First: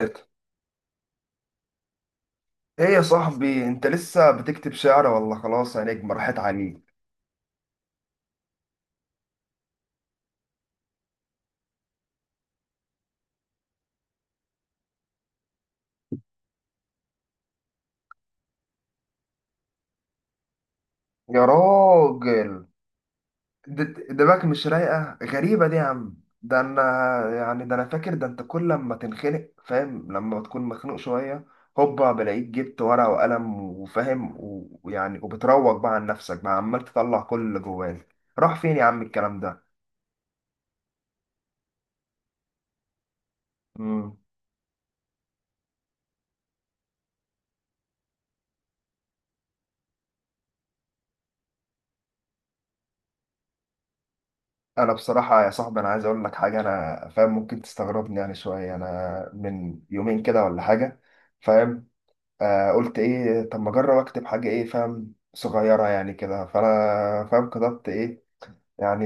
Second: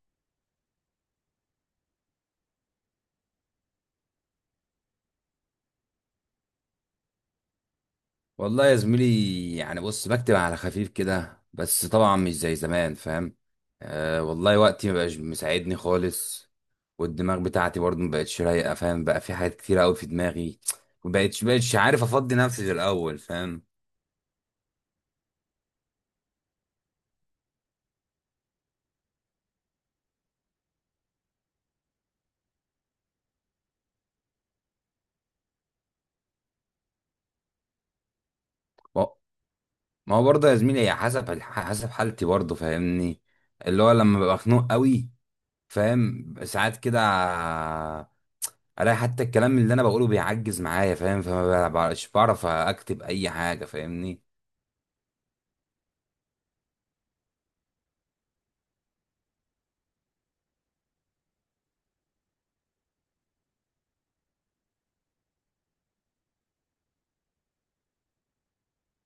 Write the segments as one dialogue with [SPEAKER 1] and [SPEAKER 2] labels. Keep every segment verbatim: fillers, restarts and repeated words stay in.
[SPEAKER 1] ايه يا صاحبي، انت لسه بتكتب شعر ولا خلاص يا نجم راحت عليك؟
[SPEAKER 2] والله يا زميلي، يعني بص بكتب على خفيف كده بس طبعا مش زي زمان، فاهم. آه، والله وقتي مبقاش مساعدني خالص. والدماغ بتاعتي برضه مبقتش رايقة، فاهم، بقى في حاجات كتير قوي في دماغي.
[SPEAKER 1] يا
[SPEAKER 2] مبقتش مبقتش عارف افضي
[SPEAKER 1] راجل،
[SPEAKER 2] نفسي زي الاول، فاهم.
[SPEAKER 1] د- دماغك مش رايقه؟ غريبه دي يا عم. ده انا يعني، ده انا فاكر، ده انت كل لما تنخنق فاهم، لما بتكون مخنوق شويه هوبا بلاقيك جبت ورقه وقلم وفاهم و- ويعني وبتروج بقى عن نفسك، بقى عمال تطلع كل اللي جواك. راح فين يا عم
[SPEAKER 2] ما
[SPEAKER 1] الكلام؟
[SPEAKER 2] ما هو برضه يا زميلي، هي حسب الح- حسب حالتي برضه، فاهمني. اللي
[SPEAKER 1] ده
[SPEAKER 2] هو لما ببقى خنوق قوي، فاهم، ساعات كده الاقي حتى الكلام اللي انا بقوله بيعجز معايا، فاهم، فما بقاش بعرف اكتب اي حاجة، فاهمني.
[SPEAKER 1] انا بصراحه يا صاحبي، انا عايز اقول لك حاجه، انا فاهم ممكن تستغربني يعني شويه. انا من يومين كده ولا حاجه، فاهم، آه، قلت ايه، طب ما اجرب اكتب حاجه ايه فاهم صغيره يعني كده، فانا فاهم كتبت ايه يعني،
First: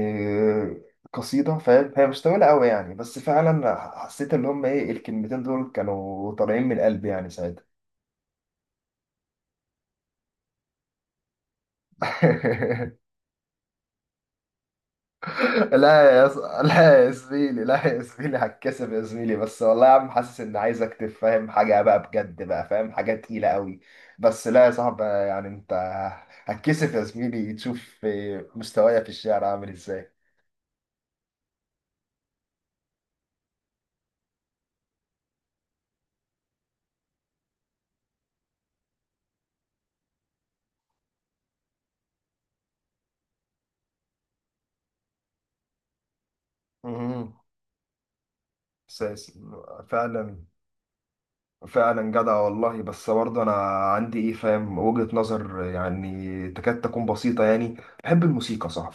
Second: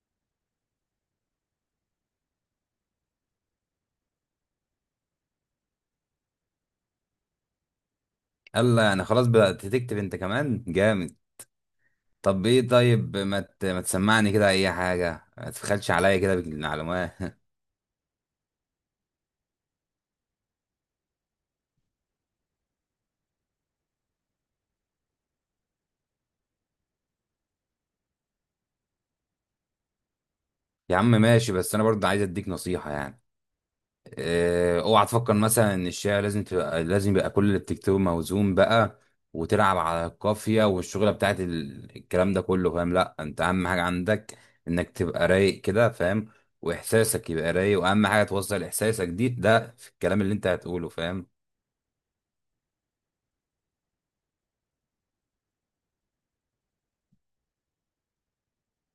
[SPEAKER 1] قصيده فاهم، هي مش طويله قوي يعني، بس فعلا حسيت ان هم ايه الكلمتين دول كانوا طالعين من قلبي يعني ساعتها.
[SPEAKER 2] يلا يعني خلاص بدأت تكتب انت كمان، جامد. طب ايه؟ طيب ما ت- ما تسمعني كده اي حاجه، ما تبخلش
[SPEAKER 1] لا
[SPEAKER 2] عليا
[SPEAKER 1] يا
[SPEAKER 2] كده
[SPEAKER 1] ص... لا يا
[SPEAKER 2] بالمعلومات.
[SPEAKER 1] زميلي لا يا زميلي، هتكسب يا زميلي، بس والله يا عم حاسس ان عايز اكتب فاهم حاجه بقى بجد، بقى فاهم حاجه تقيله قوي. بس لا يا صاحبي، يعني انت هتكسب يا زميلي، تشوف مستوايا في الشعر عامل ازاي.
[SPEAKER 2] يا عم ماشي، بس انا برضه عايز اديك نصيحه يعني. اه، اوعى تفكر مثلا ان الشعر لازم تبقى لازم يبقى كل اللي بتكتبه موزون بقى، وتلعب على القافيه والشغله بتاعت ال- الكلام ده كله، فاهم. لا انت اهم حاجه عندك انك تبقى رايق كده، فاهم، واحساسك
[SPEAKER 1] مهم.
[SPEAKER 2] يبقى رايق، واهم حاجه توصل احساسك دي
[SPEAKER 1] اساس
[SPEAKER 2] ده في الكلام اللي
[SPEAKER 1] فعلا.
[SPEAKER 2] انت هتقوله.
[SPEAKER 1] فعلا جدع والله، بس برضه انا عندي ايه فاهم وجهة نظر يعني تكاد تكون بسيطة يعني. بحب الموسيقى صح؟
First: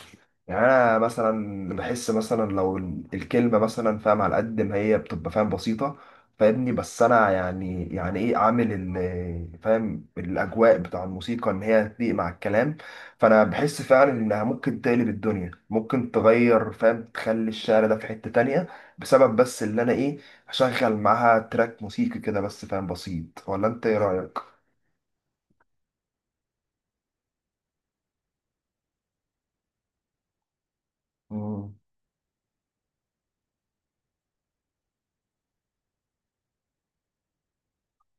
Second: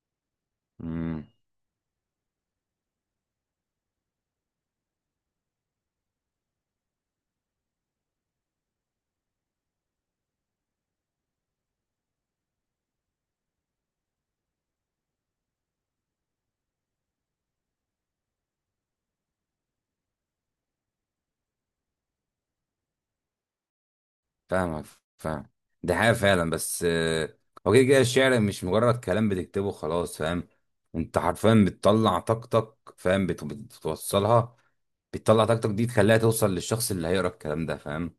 [SPEAKER 1] يعني انا
[SPEAKER 2] فاهم.
[SPEAKER 1] مثلا بحس مثلا لو ال- الكلمة مثلا فاهم، على قد ما هي بتبقى فاهم بسيطة، فاهمني، بس انا يعني، يعني ايه عامل ال- فاهم الاجواء بتاع الموسيقى ان هي تليق مع الكلام، فانا بحس فعلا انها ممكن تقلب الدنيا، ممكن تغير فاهم، تخلي الشعر ده في حتة تانية، بسبب بس اللي انا ايه اشغل معاها تراك موسيقي كده، بس فاهم بسيط. ولا انت ايه رايك؟
[SPEAKER 2] فاهمك. فاهم. دي حاجة فعلا. بس آه، هو كده كده الشعر مش مجرد كلام بتكتبه خلاص، فاهم. انت حرفيا
[SPEAKER 1] امم
[SPEAKER 2] بتطلع طاقتك، فاهم، بت- بتوصلها. بتطلع طاقتك دي تخليها توصل للشخص اللي هيقرا الكلام ده، فاهم.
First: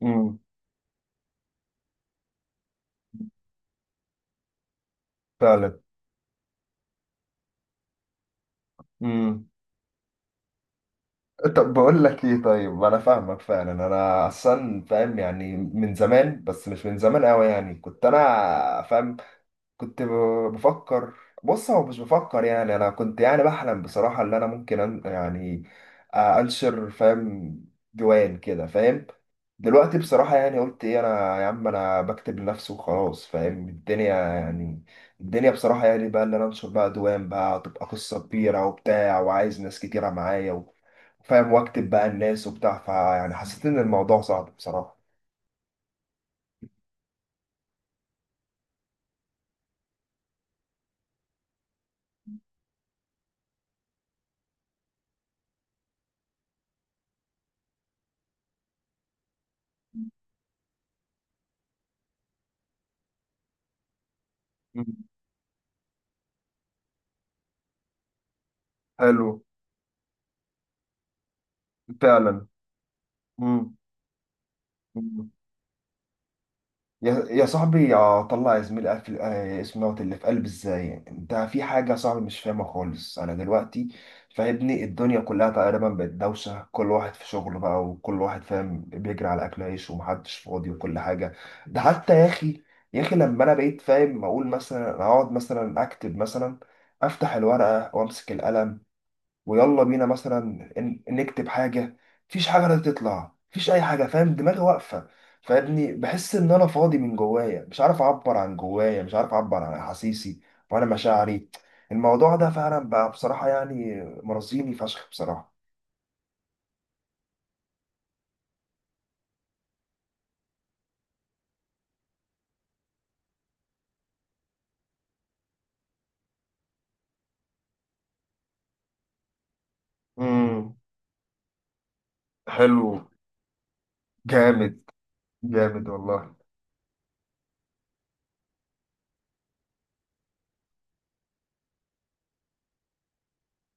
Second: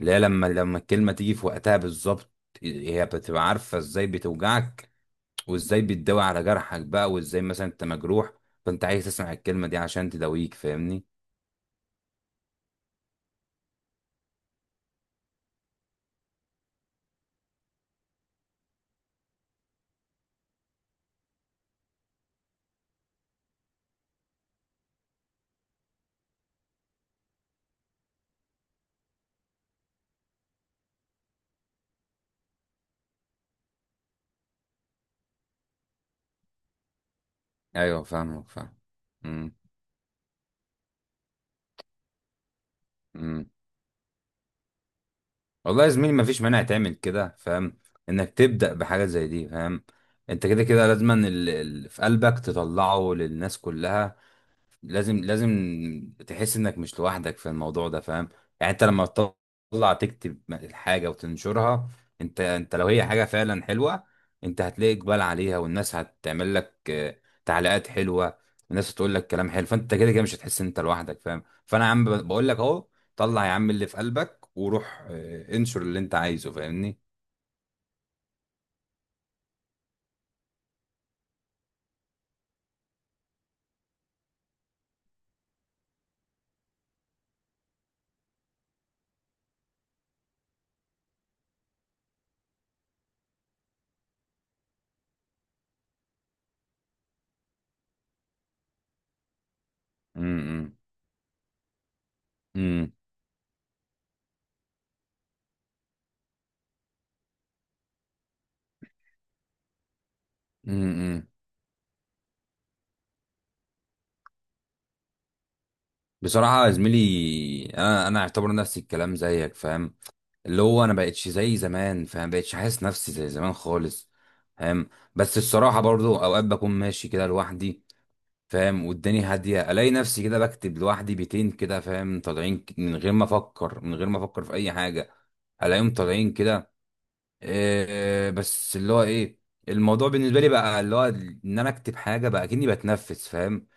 [SPEAKER 2] اللي هي
[SPEAKER 1] امم
[SPEAKER 2] لما لما الكلمة تيجي في وقتها بالظبط، هي بتبقى عارفة ازاي بتوجعك،
[SPEAKER 1] فعلا.
[SPEAKER 2] وازاي بتداوي على جرحك بقى، وازاي مثلا انت مجروح، فانت عايز تسمع
[SPEAKER 1] امم،
[SPEAKER 2] الكلمة دي عشان تداويك، فاهمني.
[SPEAKER 1] طب بقول لك ايه، طيب، انا فاهمك فعلا، انا اصلا فاهم يعني من زمان، بس مش من زمان قوي يعني، كنت انا فاهم، كنت ب- بفكر، بص، هو مش بفكر يعني، انا كنت يعني بحلم بصراحة ان انا ممكن أن... يعني، آه، انشر فاهم ديوان كده فاهم. دلوقتي بصراحة يعني، قلت ايه انا يا عم، انا بكتب لنفسي وخلاص فاهم الدنيا يعني، الدنيا بصراحة يعني، بقى اللي انا انشر بقى ديوان بقى، هتبقى
[SPEAKER 2] ايوه،
[SPEAKER 1] قصة
[SPEAKER 2] فاهمك.
[SPEAKER 1] كبيرة
[SPEAKER 2] فاهم.
[SPEAKER 1] وبتاع،
[SPEAKER 2] امم.
[SPEAKER 1] وعايز ناس كتيرة معايا و... فاهم واكتب بقى الناس وبتاع، فيعني
[SPEAKER 2] امم.
[SPEAKER 1] حسيت ان الموضوع صعب بصراحة.
[SPEAKER 2] والله يا زميلي، مفيش مانع تعمل كده، فاهم، انك تبدأ بحاجة زي دي، فاهم. انت كده كده لازما ال- ال- في قلبك تطلعه للناس كلها، لازم، لازم تحس انك مش لوحدك في الموضوع ده، فاهم. يعني انت لما تطلع تكتب الحاجة وتنشرها، انت انت لو هي حاجة فعلا حلوة، انت
[SPEAKER 1] مم.
[SPEAKER 2] هتلاقي اقبال عليها، والناس هتعمل لك آه، تعليقات حلوة، والناس هتقول لك
[SPEAKER 1] حلو
[SPEAKER 2] كلام حلو، فانت كده كده مش هتحس ان انت لوحدك، فاهم. فانا يا عم ب-
[SPEAKER 1] فعلا.
[SPEAKER 2] بقول لك اهو، طلع يا عم
[SPEAKER 1] مم.
[SPEAKER 2] اللي في قلبك وروح آه، انشر اللي انت عايزه، فاهمني.
[SPEAKER 1] يا يا صاحبي، يا طلع يا زميلي قفل آه، اسم دوت اللي في قلب ازاي يعني؟ انت في حاجه يا صاحبي مش فاهمها خالص انا دلوقتي، فاهمني، الدنيا كلها تقريبا بقت دوشه، كل واحد في شغله بقى، وكل واحد فاهم بيجري على اكل عيش، ومحدش فاضي، وكل حاجه. ده حتى يا اخي، يا اخي لما انا بقيت فاهم اقول مثلا، اقعد مثلا اكتب مثلا، افتح الورقه وامسك القلم ويلا بينا مثلا
[SPEAKER 2] امم.
[SPEAKER 1] ن- نكتب حاجه، مفيش حاجه لا
[SPEAKER 2] امم.
[SPEAKER 1] تطلع، مفيش اي حاجه فاهم، دماغي واقفه، فابني بحس ان انا فاضي من جوايا، مش عارف اعبر عن جوايا، مش عارف اعبر عن احاسيسي وانا
[SPEAKER 2] امم.
[SPEAKER 1] مشاعري. الموضوع ده فعلا بقى بصراحه يعني، مرضيني فشخ بصراحه.
[SPEAKER 2] بصراحة يا زميلي، انا انا اعتبر نفسي الكلام زيك، فاهم، اللي هو انا بقتش زي زمان، فاهم، بقتش حاسس نفسي زي زمان خالص. فاهم. بس الصراحه برضو اوقات بكون ماشي كده لوحدي، فاهم، والدنيا هاديه، الاقي نفسي كده
[SPEAKER 1] امم،
[SPEAKER 2] بكتب لوحدي بيتين كده، فاهم، طالعين ك-
[SPEAKER 1] حلو،
[SPEAKER 2] من غير ما افكر من غير ما افكر في اي
[SPEAKER 1] جامد،
[SPEAKER 2] حاجه،
[SPEAKER 1] جامد
[SPEAKER 2] الاقيهم طالعين
[SPEAKER 1] والله.
[SPEAKER 2] كده. إيه بس اللي هو ايه، الموضوع بالنسبه لي بقى اللي هو ان انا اكتب حاجه بقى كأني بتنفس، فاهم،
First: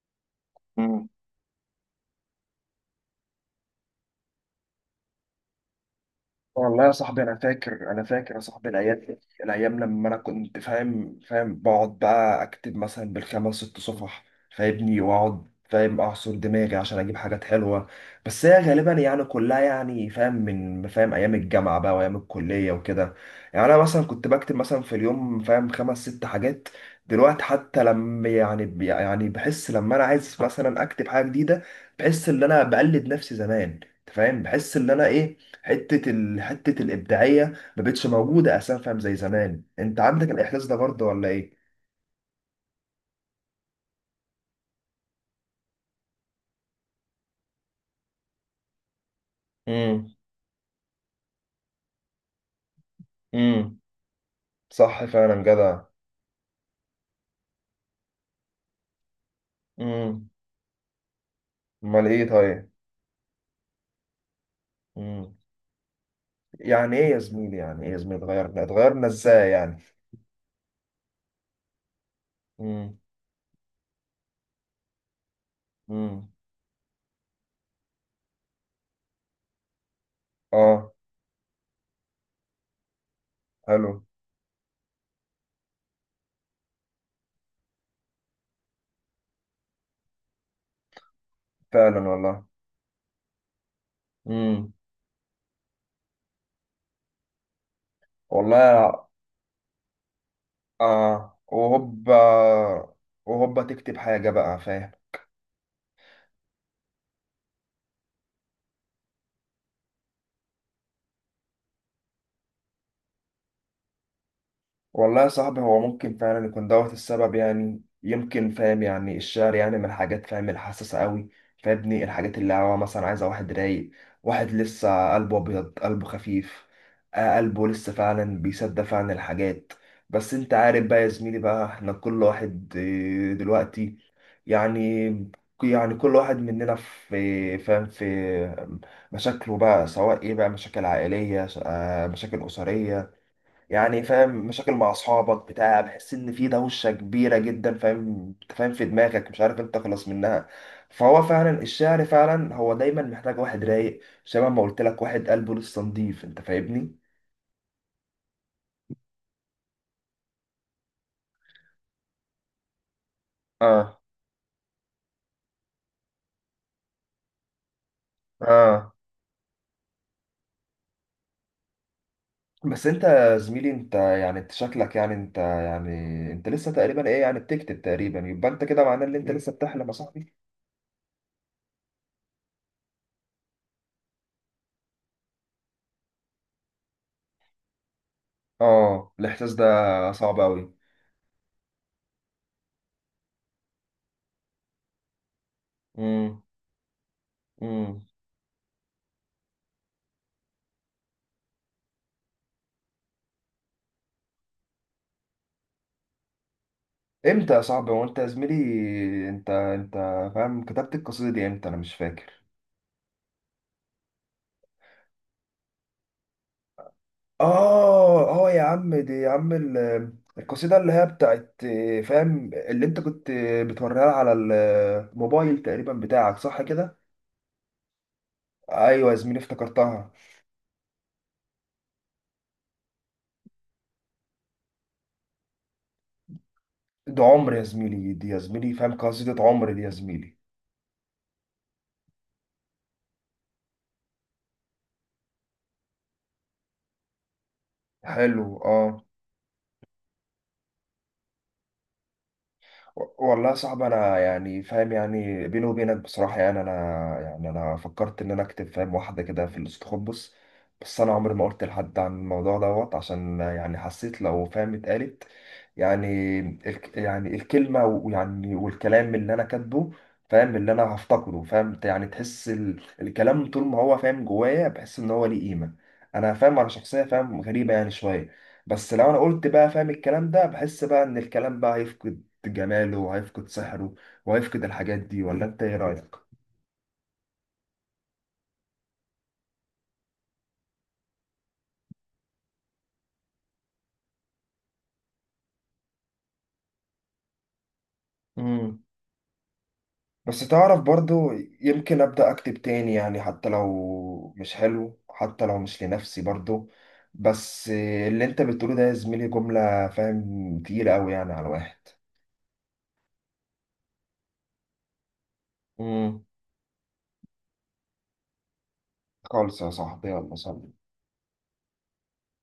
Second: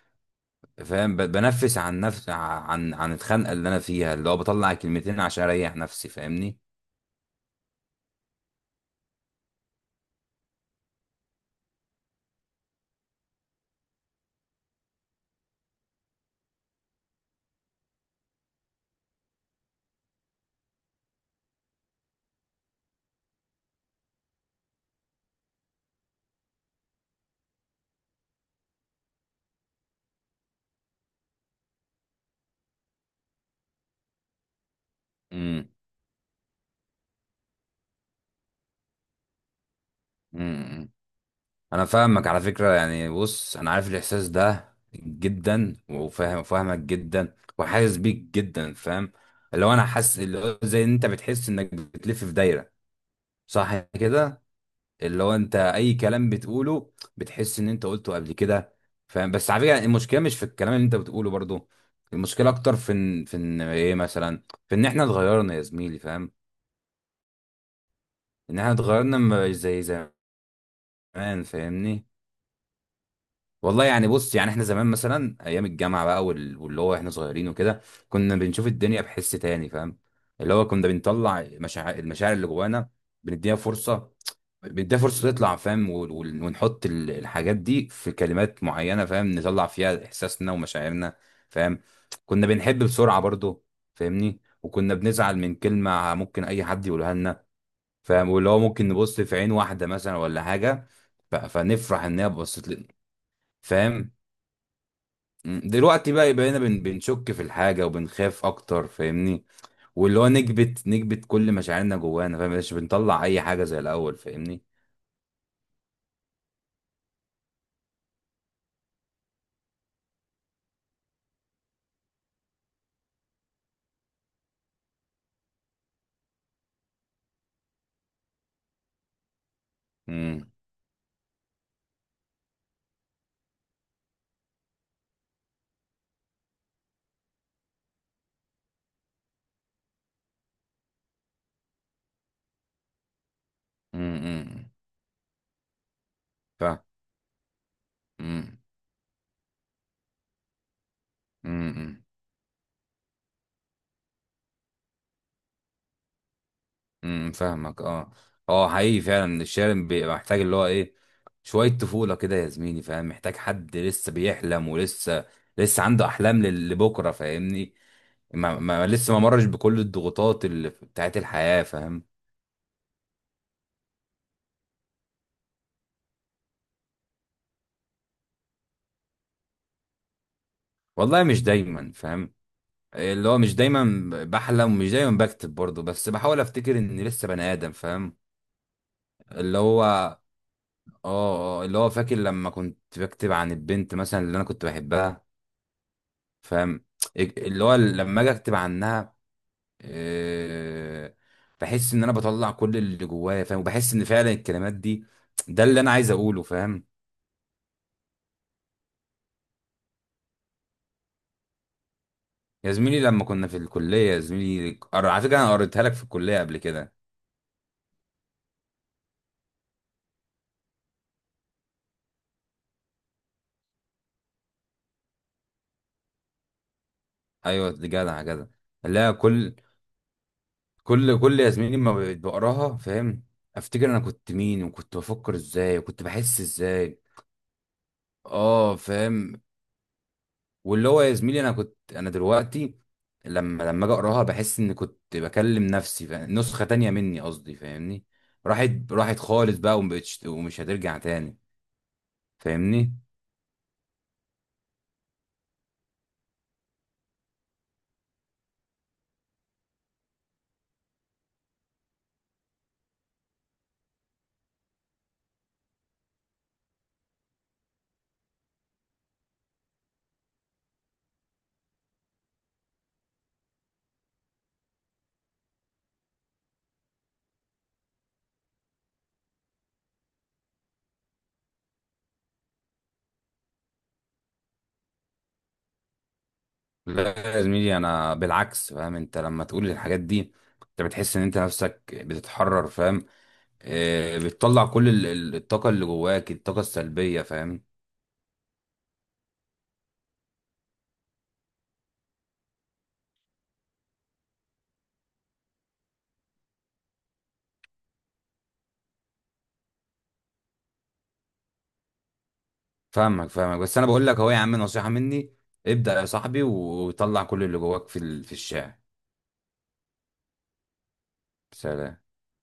[SPEAKER 1] مم.
[SPEAKER 2] فاهم ب- بنفس عن نفس عن عن الخنقه اللي انا فيها، اللي هو بطلع كلمتين عشان اريح نفسي، فاهمني.
[SPEAKER 1] والله يا صاحبي انا فاكر، انا فاكر يا صاحبي، الايام دي، الايام لما انا كنت فاهم فاهم بقعد بقى اكتب مثلا بالخمس ست صفح، فاهمني، واقعد فاهم اعصر دماغي عشان اجيب حاجات حلوه، بس هي غالبا يعني كلها يعني فاهم من فاهم ايام الجامعه بقى وايام الكليه وكده. يعني انا مثلا كنت بكتب مثلا في اليوم فاهم خمس ست حاجات، دلوقتي حتى لما يعني يعني بحس لما انا عايز مثلا اكتب حاجه جديده، بحس ان انا بقلد نفسي زمان، أنت فاهم، بحس ان انا ايه،
[SPEAKER 2] امم.
[SPEAKER 1] حته ال... حته الابداعيه ما بقتش موجوده اساسا فاهم زي زمان. انت عندك
[SPEAKER 2] امم.
[SPEAKER 1] الاحساس ده
[SPEAKER 2] امم.
[SPEAKER 1] برضه ولا ايه؟
[SPEAKER 2] انا فاهمك على فكرة، يعني بص انا عارف الاحساس ده جدا وفاهم، فاهمك جدا وحاسس بيك جدا، فاهم، اللي هو انا
[SPEAKER 1] امم،
[SPEAKER 2] حاسس اللي هو زي ان انت بتحس انك بتلف في دايرة،
[SPEAKER 1] امم،
[SPEAKER 2] صح كده؟
[SPEAKER 1] صح
[SPEAKER 2] اللي هو
[SPEAKER 1] فعلا
[SPEAKER 2] انت
[SPEAKER 1] جدع.
[SPEAKER 2] اي كلام بتقوله بتحس ان انت قلته قبل كده، فاهم. بس على فكرة، المشكلة
[SPEAKER 1] امم،
[SPEAKER 2] مش في الكلام اللي انت بتقوله برضو،
[SPEAKER 1] امال ايه
[SPEAKER 2] المشكلة
[SPEAKER 1] طيب؟
[SPEAKER 2] اكتر في ان في ان ايه مثلا، في ان احنا
[SPEAKER 1] امم.
[SPEAKER 2] اتغيرنا يا زميلي، فاهم.
[SPEAKER 1] يعني ايه يا زميلي، يعني ايه يا زميلي
[SPEAKER 2] ان
[SPEAKER 1] اتغيرنا؟
[SPEAKER 2] احنا
[SPEAKER 1] اتغيرنا
[SPEAKER 2] اتغيرنا
[SPEAKER 1] ازاي
[SPEAKER 2] م-
[SPEAKER 1] يعني؟
[SPEAKER 2] زي زمان، فاهمني.
[SPEAKER 1] امم،
[SPEAKER 2] والله يعني بص، يعني احنا زمان مثلا ايام الجامعه بقى،
[SPEAKER 1] امم،
[SPEAKER 2] وال- واللي هو احنا صغيرين وكده، كنا بنشوف الدنيا بحس تاني، فاهم. اللي هو كنا
[SPEAKER 1] اه،
[SPEAKER 2] بنطلع مشاعر المشاعر اللي جوانا، بنديها
[SPEAKER 1] حلو،
[SPEAKER 2] فرصه، بنديها فرصه تطلع، فاهم، و- و- ونحط ال- الحاجات دي في كلمات معينه، فاهم، نطلع فيها احساسنا ومشاعرنا. فاهم.
[SPEAKER 1] فعلا والله،
[SPEAKER 2] كنا بنحب بسرعه برضو، فاهمني،
[SPEAKER 1] امم،
[SPEAKER 2] وكنا بنزعل من كلمه ممكن اي حد يقولها لنا، فاهم، واللي هو ممكن
[SPEAKER 1] والله،
[SPEAKER 2] نبص في عين واحده مثلا ولا حاجه، ف-
[SPEAKER 1] اه
[SPEAKER 2] فنفرح
[SPEAKER 1] وهوبا،
[SPEAKER 2] ان هي بصت لنا،
[SPEAKER 1] وهوبا تكتب
[SPEAKER 2] فاهم.
[SPEAKER 1] حاجه بقى فاهم.
[SPEAKER 2] مم. دلوقتي بقى بقينا بن بنشك في الحاجة وبنخاف أكتر، فاهمني، واللي هو نكبت نكبت كل مشاعرنا جوانا، فاهم، مش بنطلع أي حاجة زي الأول، فاهمني.
[SPEAKER 1] والله يا صاحبي، هو ممكن فعلا يكون دوت السبب يعني، يمكن فاهم، يعني الشعر يعني من الحاجات فاهم الحساسة قوي، فابني الحاجات اللي هو مثلا عايزة واحد رايق، واحد لسه قلبه أبيض، قلبه خفيف، آه، قلبه لسه فعلا بيصدق فعلا الحاجات. بس
[SPEAKER 2] امم.
[SPEAKER 1] انت عارف بقى يا زميلي بقى، احنا كل واحد آه، دلوقتي يعني، يعني كل واحد مننا في فاهم في مشاكله بقى، سواء ايه بقى، مشاكل عائلية، آه، مشاكل أسرية يعني فاهم،
[SPEAKER 2] امم.
[SPEAKER 1] مشاكل مع اصحابك بتاع، بحس ان في
[SPEAKER 2] فاهم.
[SPEAKER 1] دوشه كبيره جدا فاهم، انت
[SPEAKER 2] امم.
[SPEAKER 1] فاهم في دماغك مش عارف انت تخلص منها، فهو فعلا الشعر
[SPEAKER 2] امم.
[SPEAKER 1] فعلا هو دايما محتاج واحد رايق، شبه ما قلت لك، واحد قلبه لسه نضيف، انت فاهمني.
[SPEAKER 2] امم. فاهمك. اه. اه، حقيقي فعلا الشارع بيبقى محتاج اللي هو إيه، شوية طفولة كده يا زميلي، فاهم، محتاج حد
[SPEAKER 1] اه،
[SPEAKER 2] لسه بيحلم، ولسه لسه عنده أحلام لل- لبكرة، فاهمني. ما... ما
[SPEAKER 1] اه،
[SPEAKER 2] لسه ما مرش بكل الضغوطات اللي بتاعت الحياة، فاهم.
[SPEAKER 1] بس انت يا زميلي انت يعني، انت شكلك يعني، انت يعني انت لسه تقريبا ايه يعني بتكتب تقريبا، يبقى انت كده معناه ان انت لسه بتحلم يا صاحبي.
[SPEAKER 2] والله مش دايما، فاهم، اللي هو مش دايما بحلم ومش دايما بكتب برضه، بس بحاول افتكر اني لسه بني ادم، فاهم.
[SPEAKER 1] اه الاحساس
[SPEAKER 2] اللي
[SPEAKER 1] ده
[SPEAKER 2] هو اه،
[SPEAKER 1] صعب قوي.
[SPEAKER 2] آه، اللي هو فاكر لما كنت بكتب عن البنت مثلا اللي انا كنت بحبها، فاهم، اللي هو
[SPEAKER 1] امم،
[SPEAKER 2] لما اجي اكتب عنها، آه، بحس ان انا بطلع كل اللي جوايا، فاهم، وبحس ان فعلا الكلمات دي ده اللي انا عايز اقوله، فاهم.
[SPEAKER 1] امتى يا صاحبي؟ هو انت يا زميلي، انت انت فاهم كتبت القصيدة دي امتى؟ انا مش فاكر.
[SPEAKER 2] يا زميلي لما كنا في الكلية يا زميلي، قر- على فكرة انا قريتها لك في الكلية قبل كده.
[SPEAKER 1] اه، اه يا عم، دي يا عم ال- القصيدة اللي هي بتاعت آه، فاهم، اللي انت كنت آه، بتوريها على الموبايل تقريبا بتاعك، صح كده؟
[SPEAKER 2] ايوه دي، جدع جدع.
[SPEAKER 1] ايوه
[SPEAKER 2] لا،
[SPEAKER 1] يا زميلي
[SPEAKER 2] كل
[SPEAKER 1] افتكرتها.
[SPEAKER 2] كل كل يا زميلي ما بقيت بقراها، فاهم، افتكر انا كنت مين، وكنت بفكر ازاي، وكنت بحس ازاي.
[SPEAKER 1] ده عمر يا زميلي، دي يا زميلي
[SPEAKER 2] اه،
[SPEAKER 1] فاهم
[SPEAKER 2] فاهم.
[SPEAKER 1] قصيدة عمر دي يا زميلي.
[SPEAKER 2] واللي هو يا زميلي انا كنت انا دلوقتي لما لما اجي اقراها بحس ان كنت بكلم نفسي، فاهم، نسخة تانية مني، قصدي، فاهمني.
[SPEAKER 1] حلو،
[SPEAKER 2] راحت،
[SPEAKER 1] اه.
[SPEAKER 2] راحت خالص بقى، ومبقتش، ومش هترجع تاني، فاهمني.
[SPEAKER 1] والله يا صاحبي انا يعني فاهم يعني، بيني وبينك بصراحه يعني انا، يعني انا فكرت ان انا اكتب فاهم واحده كده في الاستخبص، بس انا عمري ما قلت لحد عن الموضوع دوت، عشان يعني حسيت لو فاهم اتقالت يعني، الك يعني الكلمه ويعني والكلام اللي انا كاتبه فاهم اللي انا هفتقده فاهم يعني، تحس ال... الكلام طول ما هو فاهم جوايا بحس ان هو ليه قيمه. انا فاهم انا شخصيه فاهم غريبه يعني شويه، بس لو انا قلت بقى فاهم الكلام ده، بحس بقى ان الكلام بقى هيفقد جماله، وهيفقد سحره، وهيفقد الحاجات دي. ولا انت ايه رأيك؟
[SPEAKER 2] لا يا زميلي، انا بالعكس، فاهم، انت لما تقول الحاجات دي انت بتحس ان انت نفسك بتتحرر، فاهم، آه، بتطلع كل ال- ال- الطاقة اللي جواك، الطاقة السلبية، فاهم.
[SPEAKER 1] امم، بس تعرف برضو، يمكن أبدأ أكتب تاني يعني، حتى لو مش حلو، حتى لو مش لنفسي برضو، بس اللي انت بتقوله ده يا زميلي جملة فاهم تقيلة أوي يعني على الواحد.
[SPEAKER 2] فاهمك، فاهمك، بس أنا بقول لك أهو يا عم، نصيحة مني، ابدأ يا
[SPEAKER 1] امم،
[SPEAKER 2] صاحبي وطلع كل اللي جواك في ال- في الشارع.
[SPEAKER 1] خالص يا صاحبي، يلا سلام.
[SPEAKER 2] سلام.